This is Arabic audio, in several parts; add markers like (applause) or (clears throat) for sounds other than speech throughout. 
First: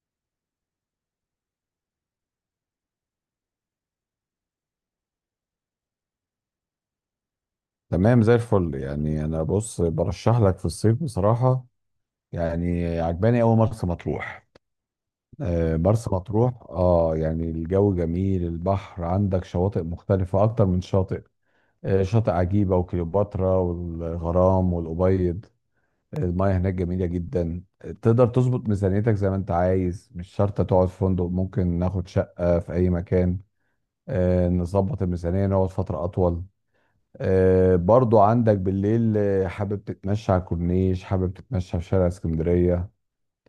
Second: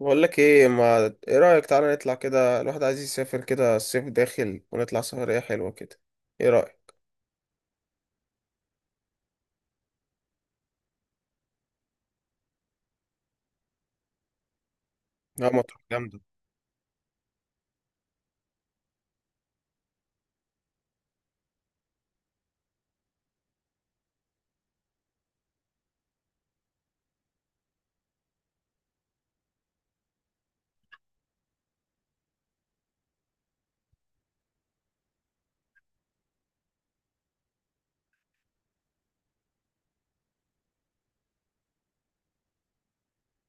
بقول لك ايه، ما ايه رأيك، تعالى نطلع كده. الواحد عايز يسافر كده، الصيف داخل، ونطلع سفرية حلوة كده. ايه رأيك؟ تمام، زي الفل. يعني انا بص برشح لك في الصيف بصراحه. يعني عجباني قوي مرسى مطروح. لا، مطروح مرسى جامدة. مطروح اه يعني الجو جميل، البحر عندك شواطئ مختلفه اكتر من شاطئ. شاطئ عجيبه وكليوباترا والغرام والابيض. المياه هناك جميله جدا. تقدر تظبط ميزانيتك زي ما انت عايز، مش شرط تقعد في فندق، ممكن ناخد شقه في اي مكان. نظبط الميزانيه نقعد فتره اطول. برضو عندك بالليل، حابب تتمشى على الكورنيش، حابب تتمشى في شارع اسكندرية.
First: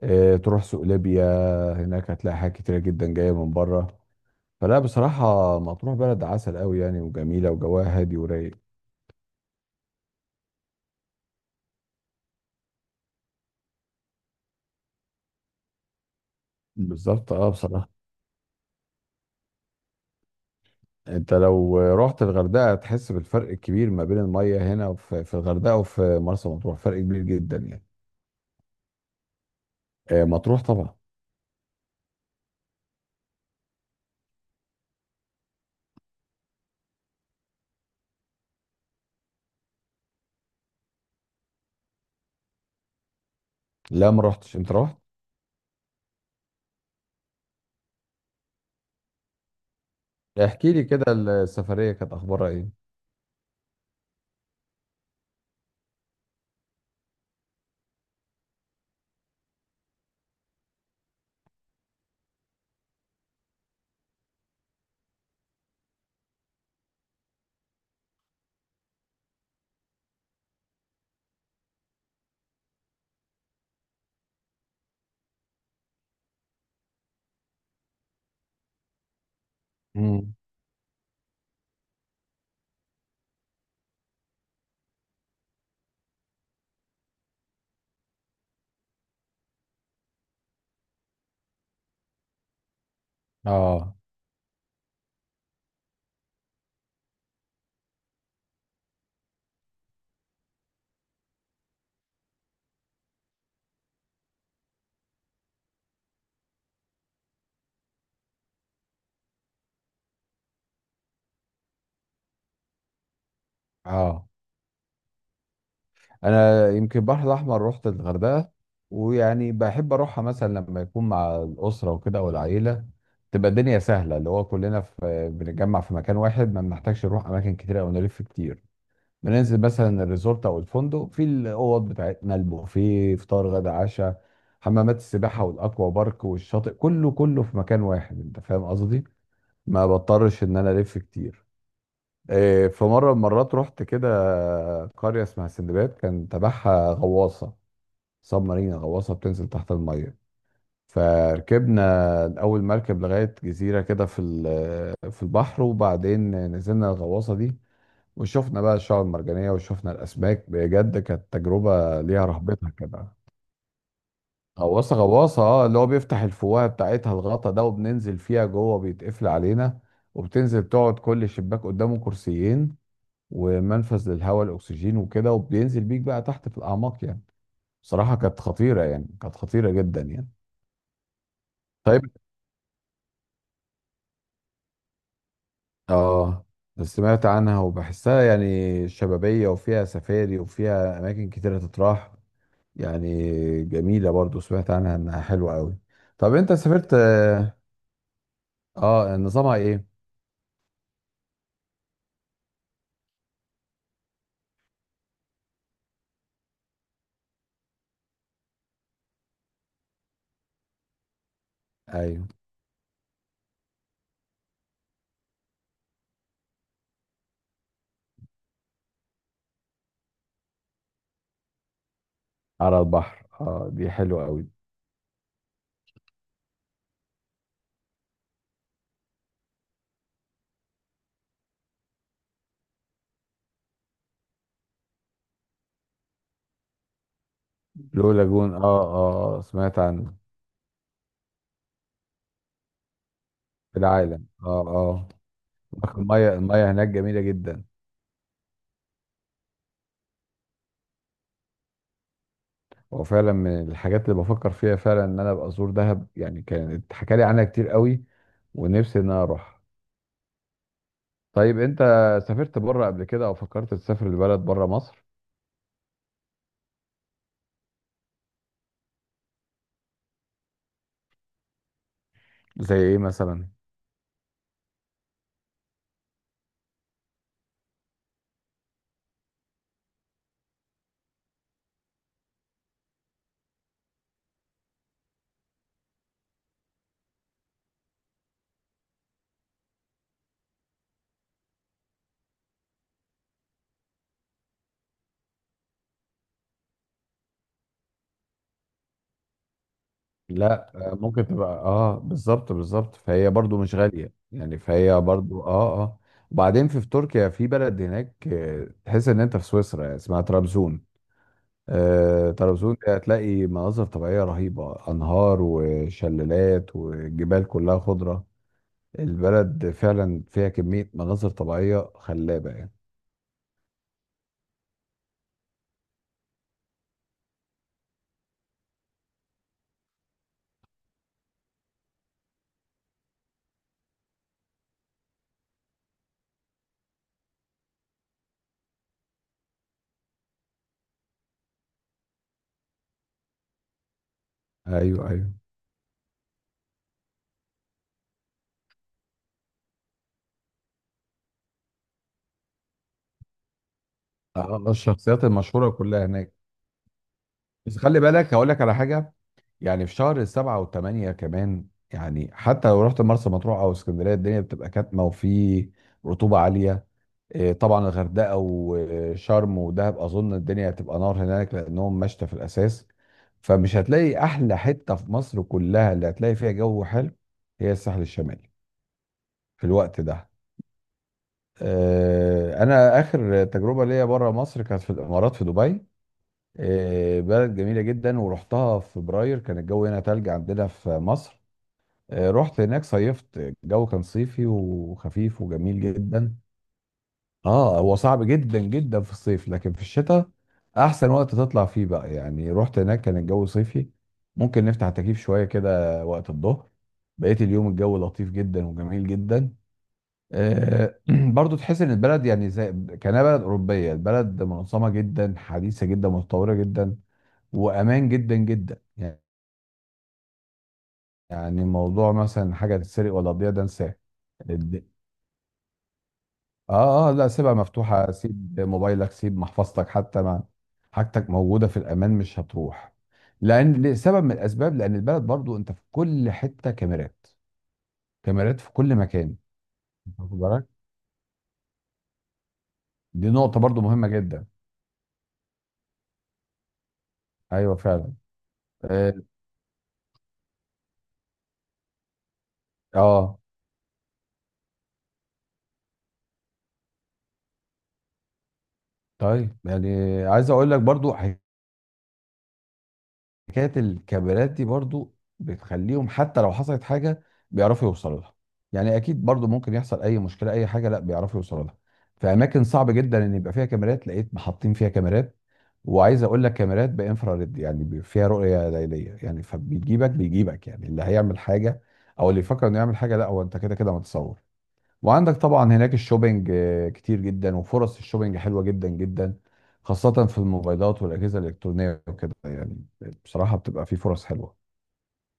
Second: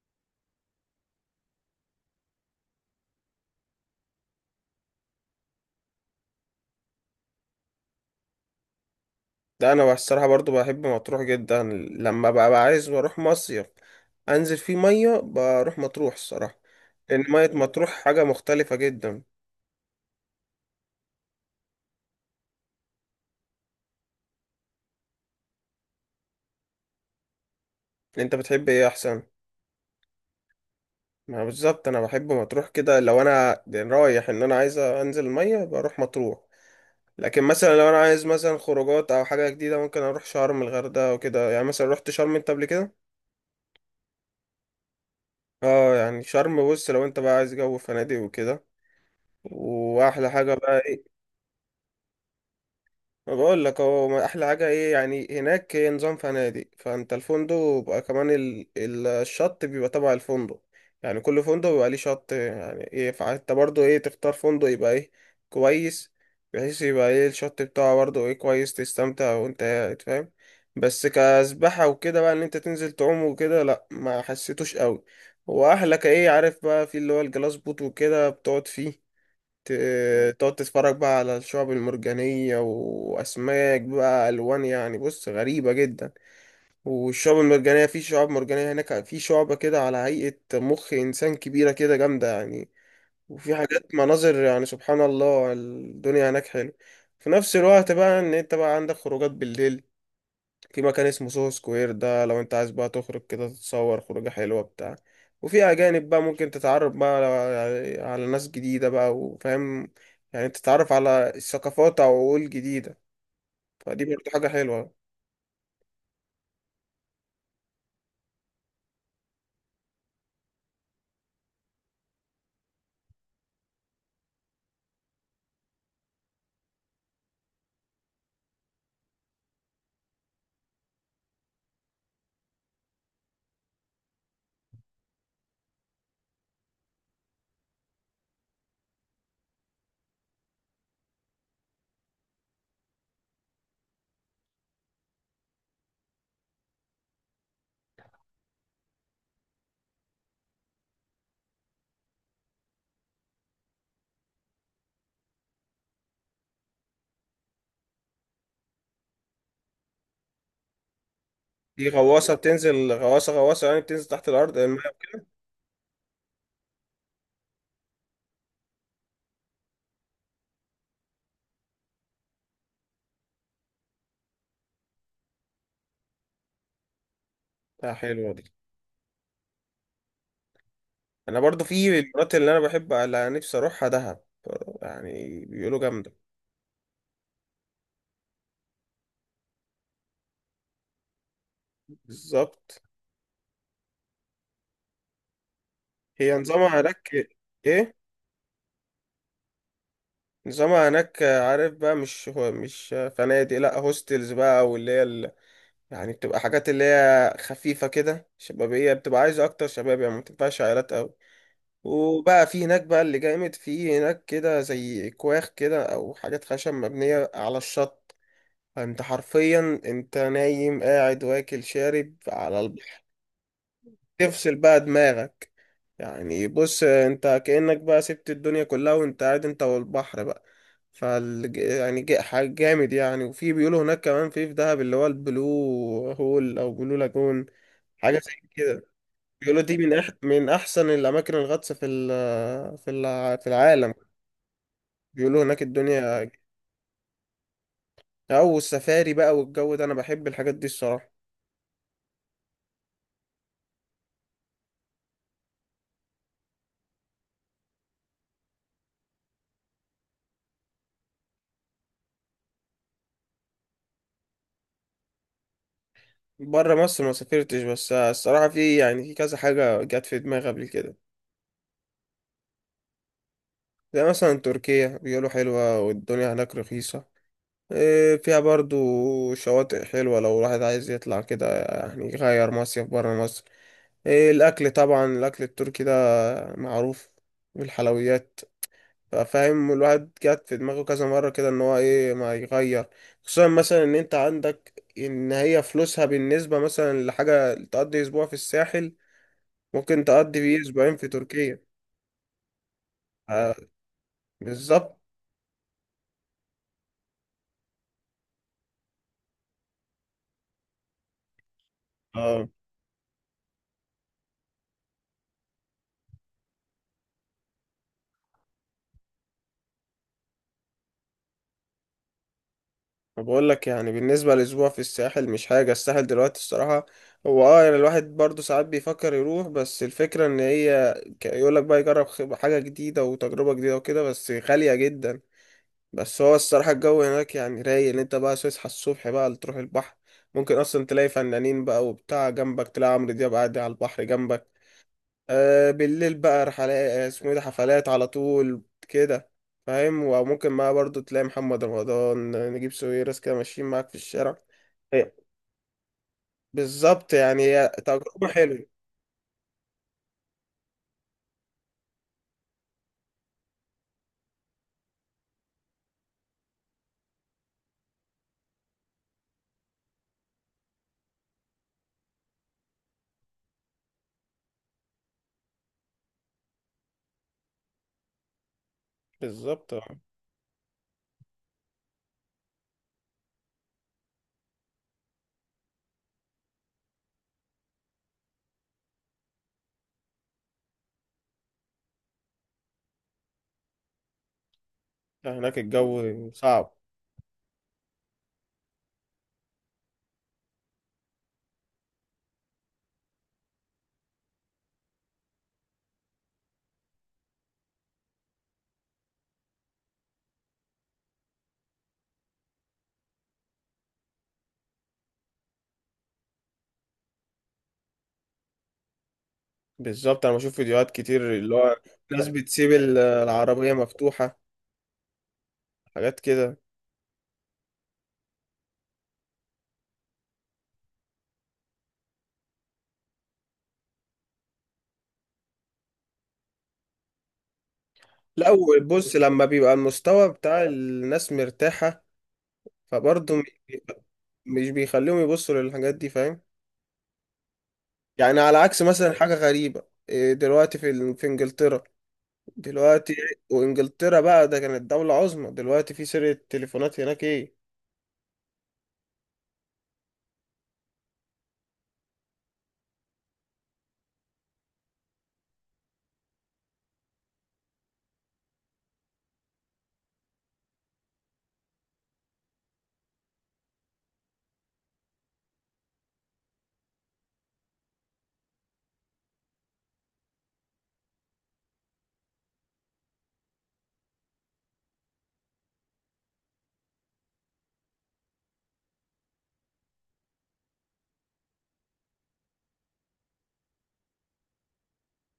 تروح سوق ليبيا. هناك هتلاقي حاجات كتيرة جدا جاية من بره. فلا بصراحة مطروح بلد عسل قوي يعني، وجميلة وجواها هادي ورايق. ده انا الصراحة برضو بحب مطروح جدا. لما بقى عايز بروح مصيف انزل فيه مية، بروح مطروح الصراحة. لان بالظبط مية اه مطروح بصراحة. حاجة مختلفة جدا. انت لو رحت الغردقة هتحس بالفرق الكبير ما بين المية هنا في الغردقة وفي مرسى مطروح، فرق كبير جدا يعني. انت بتحب ايه احسن؟ مطروح طبعا. ما بالظبط انا بحب مطروح. كده لو انا يعني رايح ان انا عايز انزل المية بروح مطروح. لكن مثلا لو انا عايز مثلا خروجات او حاجه جديده ممكن اروح شرم، الغردقه وكده. يعني مثلا رحت شرم انت قبل كده؟ لا ما رحتش، انت رحت. اه، يعني شرم بص لو انت بقى عايز جو فنادق وكده، واحلى حاجه احكي بقى لي كده ايه؟ السفرية كانت اخبارها ايه؟ ما بقول لك هو ما احلى حاجه ايه، يعني هناك هي نظام فنادق، فانت الفندق بيبقى كمان الشط بيبقى تبع الفندق. يعني كل فندق بيبقى ليه شط، يعني ايه، فانت برضو ايه، تختار فندق يبقى ايه، كويس، بحيث يبقى ايه الشط بتاعه برضو ايه، كويس تستمتع وانت قاعد فاهم. بس كسباحه وكده بقى ان انت تنزل تعوم وكده، لا ما حسيتوش قوي. واحلى كايه عارف بقى في اللي هو الجلاس بوت، وكده بتقعد فيه، مم. تقعد تتفرج بقى على الشعب المرجانية وأسماك بقى، ألوان يعني بص غريبة جدا. والشعب المرجانية، في شعاب مرجانية هناك، في شعبة كده على هيئة مخ إنسان كبيرة كده جامدة يعني. وفي حاجات اه مناظر يعني سبحان الله، الدنيا هناك حلو. في نفس الوقت بقى إن أنت بقى عندك خروجات بالليل. في مكان اسمه سوهو سكوير، ده لو انت عايز بقى تخرج كده تتصور خروجة حلوة بتاع. وفي أجانب بقى ممكن تتعرف بقى على على ناس جديدة بقى وفاهم. يعني تتعرف على الثقافات أو عقول جديدة، فدي اه. برضه حاجة حلوة. انا يمكن البحر الاحمر رحت الغردقه، ويعني بحب اروحها مثلا لما يكون مع الاسره وكده والعيله. تبقى الدنيا سهله، اللي هو كلنا في بنتجمع في مكان واحد، ما بنحتاجش نروح اماكن كتير او نلف كتير. بننزل مثلا الريزورت او الفندق، في الاوض بتاعتنا البوفيه، فطار غدا عشاء. حمامات السباحه والاكوا بارك والشاطئ، كله كله في مكان واحد، انت فاهم قصدي. ما بضطرش ان انا الف كتير. إيه، في مرة من المرات رحت كده، قرية اسمها سندباد كان تبعها غواصة. سب مارينا، غواصة بتنزل تحت المية. فركبنا أول مركب لغاية جزيرة كده في البحر، وبعدين نزلنا الغواصة دي، وشفنا بقى الشعاب المرجانية وشفنا الأسماك. بجد كانت دي تجربة ليها غواصة رهبتها بتنزل، كده. غواصة غواصة يعني بتنزل تحت الأرض المية، غواصة غواصة، اه اللي هو بيفتح الفوهة بتاعتها الغطا ده وبننزل فيها جوه، بيتقفل علينا. وبتنزل تقعد، كل شباك قدامه كرسيين، ومنفذ للهواء الاكسجين وكده، وبينزل بيك بقى تحت في الاعماق يعني. بتاعها بصراحه حلوة كانت دي. خطيره يعني، كانت خطيره جدا يعني. أنا برضه في طيب. المرات اللي أنا بحب اللي نفسي أروحها دهب، يعني بيقولوا جامدة. اه سمعت عنها وبحسها يعني شبابيه، وفيها سفاري، وفيها اماكن كتيره تتراح. بالظبط. يعني، جميله برضو، سمعت عنها انها حلوه قوي. هي طب انت نظامها سافرت؟ هناك. اه. إيه؟ نظامها ايه؟ نظامها هناك عارف بقى، مش هو مش فنادق، لا هوستلز بقى، او اللي هي ال... يعني بتبقى حاجات اللي هي خفيفة كده شبابية، بتبقى عايزة اكتر شباب، يعني ما بتنفعش عائلات قوي. ايوه. وبقى في هناك بقى اللي جامد في هناك كده زي كواخ كده او حاجات خشب مبنية على الشط. انت حرفيا انت نايم قاعد واكل شارب على على البحر. البحر، اه، دي حلوه قوي. تفصل بقى دماغك، يعني بص انت كأنك بقى سبت الدنيا كلها وانت قاعد انت والبحر بقى. فال يعني حاجة جامد يعني. وفي بيقولوا هناك كمان في دهب اللي هو البلو هول او بلو لاجون، بلو حاجة زي لاجون، اه. كده. اه، بيقولوا دي سمعت من أح عنه. من احسن الاماكن الغطس في في في العالم. العالم، اه اه. بيقولوا هناك الدنيا، الميه هناك جميله جدا. او السفاري بقى والجو ده، انا بحب الحاجات دي الصراحة. هو فعلا من الحاجات اللي بفكر فيها فعلا ان انا ابقى ازور دهب، يعني كانت حكالي عنها كتير قوي، ونفسي ان انا اروح. طيب انت، سافرت بره قبل كده او فكرت تسافر لبلد بره مصر؟ بره مصر ما سافرتش، بس الصراحة في يعني في كذا حاجة جت في دماغي قبل كده. زي ايه مثلا؟ زي مثلا تركيا، بيقولوا حلوة والدنيا هناك رخيصة. فيها برضو شواطئ حلوة لو الواحد عايز يطلع كده، يعني يغير مصيف برا مصر. الأكل طبعا، الأكل التركي ده معروف، والحلويات. فاهم، الواحد جات في دماغه كذا مرة كده إن هو إيه ما يغير، خصوصا مثلا إن أنت عندك إن هي فلوسها بالنسبة مثلا لحاجة تقضي أسبوع في الساحل ممكن تقضي بيه لا أسبوعين في ممكن تبقى، تركيا. اه، بالظبط بالظبط، فهي آه، برضو مش غالية يعني، بالظبط. فهي برضو اه اه. وبعدين في تركيا، في بلد هناك، تحس ان انت في سويسرا، اسمها طرابزون. آه، طرابزون دي هتلاقي مناظر طبيعية رهيبة، انهار وشلالات وجبال كلها خضرة. البلد فعلا فيها كمية مناظر طبيعية خلابة يعني. بقول لك يعني بالنسبة لأسبوع في الساحل، مش حاجة الساحل دلوقتي الصراحة. هو اه يعني الواحد برضه ساعات بيفكر يروح، بس الفكرة ان هي يقول لك بقى يجرب حاجة جديدة وتجربة جديدة وكده، بس غالية جدا. بس هو الصراحة الجو هناك يعني رايق، ان انت بقى تصحى الصبح بقى تروح البحر، ممكن اصلا تلاقي فنانين بقى وبتاع، جنبك تلاقي عمرو دياب قاعد على البحر جنبك. ايوه ايوه. آه بالليل بقى رحلات، اسمه ايه ده، حفلات على طول كده. فاهم، وممكن معاه برضو تلاقي محمد رمضان، نجيب ساويرس كده ماشيين معاك في الشارع. الشخصيات إيه. المشهورة كلها هناك. بالظبط، يعني هي بس خلي تجربة بالك هقول لك حلوة. على حاجة. يعني في شهر السبعة والثمانية كمان، يعني حتى لو رحت مرسى مطروح أو اسكندرية، الدنيا بتبقى كاتمة، وفي رطوبة عالية. طبعا الغردقة وشرم ودهب أظن الدنيا هتبقى نار هناك، لأنهم مشتى في الأساس. فمش هتلاقي أحلى حتة في مصر كلها اللي هتلاقي فيها جو حلو، هي الساحل الشمالي في بالظبط آه. الوقت ده. انا اخر تجربه ليا بره مصر كانت في الامارات، في دبي. بلد جميله جدا، ورحتها في فبراير، كان الجو هنا تلج عندنا في مصر. رحت هناك صيفت. الجو كان صيفي يعني وخفيف هناك وجميل الجو جدا. صعب. اه، هو صعب جدا جدا في الصيف، لكن في الشتاء احسن وقت تطلع فيه بقى. يعني رحت هناك كان الجو صيفي، ممكن نفتح التكييف شويه كده وقت الظهر، بقيت اليوم الجو لطيف جدا وجميل جدا. آه، (clears throat) برضو تحس ان البلد يعني زي كانها بلد اوروبيه، البلد منظمه جدا، حديثه جدا، متطوره جدا، وامان جدا جدا. بالظبط، انا بشوف فيديوهات كتير، اللي يعني هو موضوع ناس مثلا بتسيب حاجه تتسرق ولا تضيع ده العربية انساه. مفتوحة، الد- حاجات كده. اه اه، لا، سيبها مفتوحه، سيب موبايلك، سيب محفظتك، حتى ما، حاجتك موجوده في الامان مش هتروح. لان لسبب من الاسباب، لان البلد برضو انت في كل حته كاميرات، لا كاميرات في كل بص، مكان. لما بيبقى المستوى واخد بتاع بالك؟ الناس مرتاحة، دي فبرضه نقطه برضو مهمه جدا. مش بيخليهم يبصوا للحاجات دي فاهم. ايوه فعلا. يعني على عكس مثلا، اه حاجة غريبة إيه دلوقتي في في انجلترا دلوقتي. آه. وانجلترا بقى ده كانت دولة عظمى، دلوقتي في سرقة تليفونات هناك ايه. طيب، يعني عايز اقول لك برضو حكايه. الكاميرات دي برضو بتخليهم حتى لو حصلت حاجه بيعرفوا يوصلوا لها. يعني اكيد برضو ممكن يحصل اي مشكله اي حاجه، لا بيعرفوا يوصلوا لها. في اماكن صعب جدا ان يبقى فيها كاميرات لقيت محطين فيها كاميرات، وعايز اقول لك كاميرات بانفراريد يعني فيها رؤيه ليليه يعني، فبيجيبك بيجيبك يعني اللي هيعمل حاجه او اللي يفكر انه يعمل حاجه، لا هو انت كده كده متصور. وعندك طبعا هناك الشوبينج كتير جدا، وفرص الشوبينج حلوة جدا جدا، خاصة في الموبايلات والأجهزة الإلكترونية وكده يعني. بصراحة بتبقى في فرص حلوة.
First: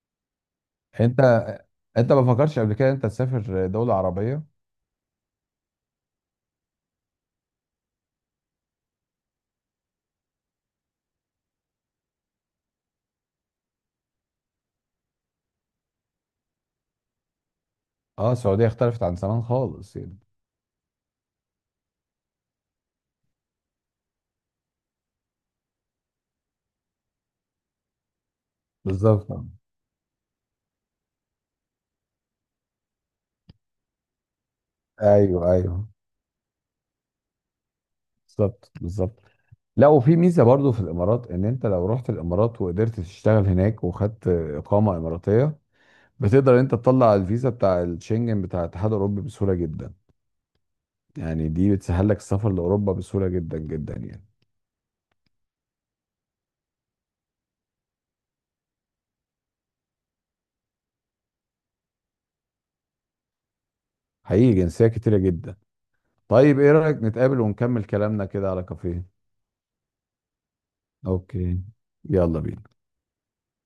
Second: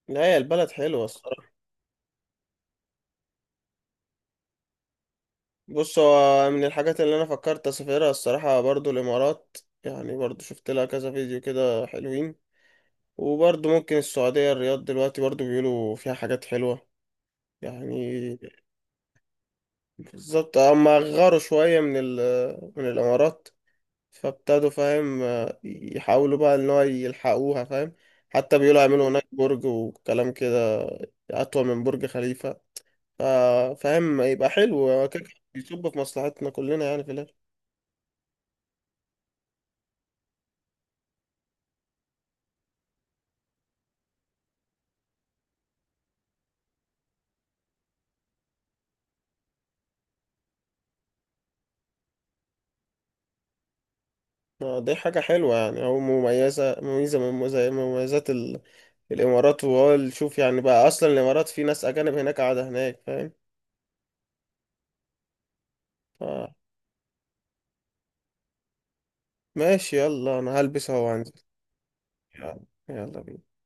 لا هي البلد حلوة انت الصراحة. انت ما فكرتش قبل كده انت تسافر دولة عربية؟ بص، هو من الحاجات اللي انا فكرت اسافرها الصراحة برضو الامارات. يعني برضو شفت لها كذا فيديو كده حلوين. وبرضو ممكن السعودية، الرياض دلوقتي برضو بيقولوا فيها حاجات حلوة يعني. اه، السعودية اختلفت عن زمان خالص يعني. بالظبط، اما غاروا شوية من من الامارات، فابتدوا فاهم يحاولوا بقى ان هو يلحقوها فاهم. حتى بيقولوا هيعملوا هناك بالظبط. برج وكلام كده، اطول من برج خليفة. فاهم، يبقى حلو هو كده كده ايوه ايوه. بيصب في مصلحتنا كلنا يعني في الاخر. بالظبط بالظبط. لا، وفي ميزة برضو في الإمارات، ان انت لو رحت الإمارات وقدرت تشتغل هناك وخدت إقامة إماراتية، بتقدر انت تطلع الفيزا بتاع الشنجن بتاع الاتحاد الأوروبي بسهولة جدا. يعني دي بتسهل لك السفر لاوروبا بسهوله جدا جدا يعني. آه، دي حاجة حلوة يعني، أو مميزة، مميزة من مميزات الإمارات. وهو شوف يعني بقى أصلا الإمارات في ناس أجانب هناك قاعدة هناك فاهم. حقيقي جنسيه كتيره جدا. ف- طيب، ايه رايك نتقابل ونكمل كلامنا كده على كافيه؟ ماشي، يلا أنا هلبس أهو وهنزل. اوكي. يلا يلا. بينا. يلا بينا.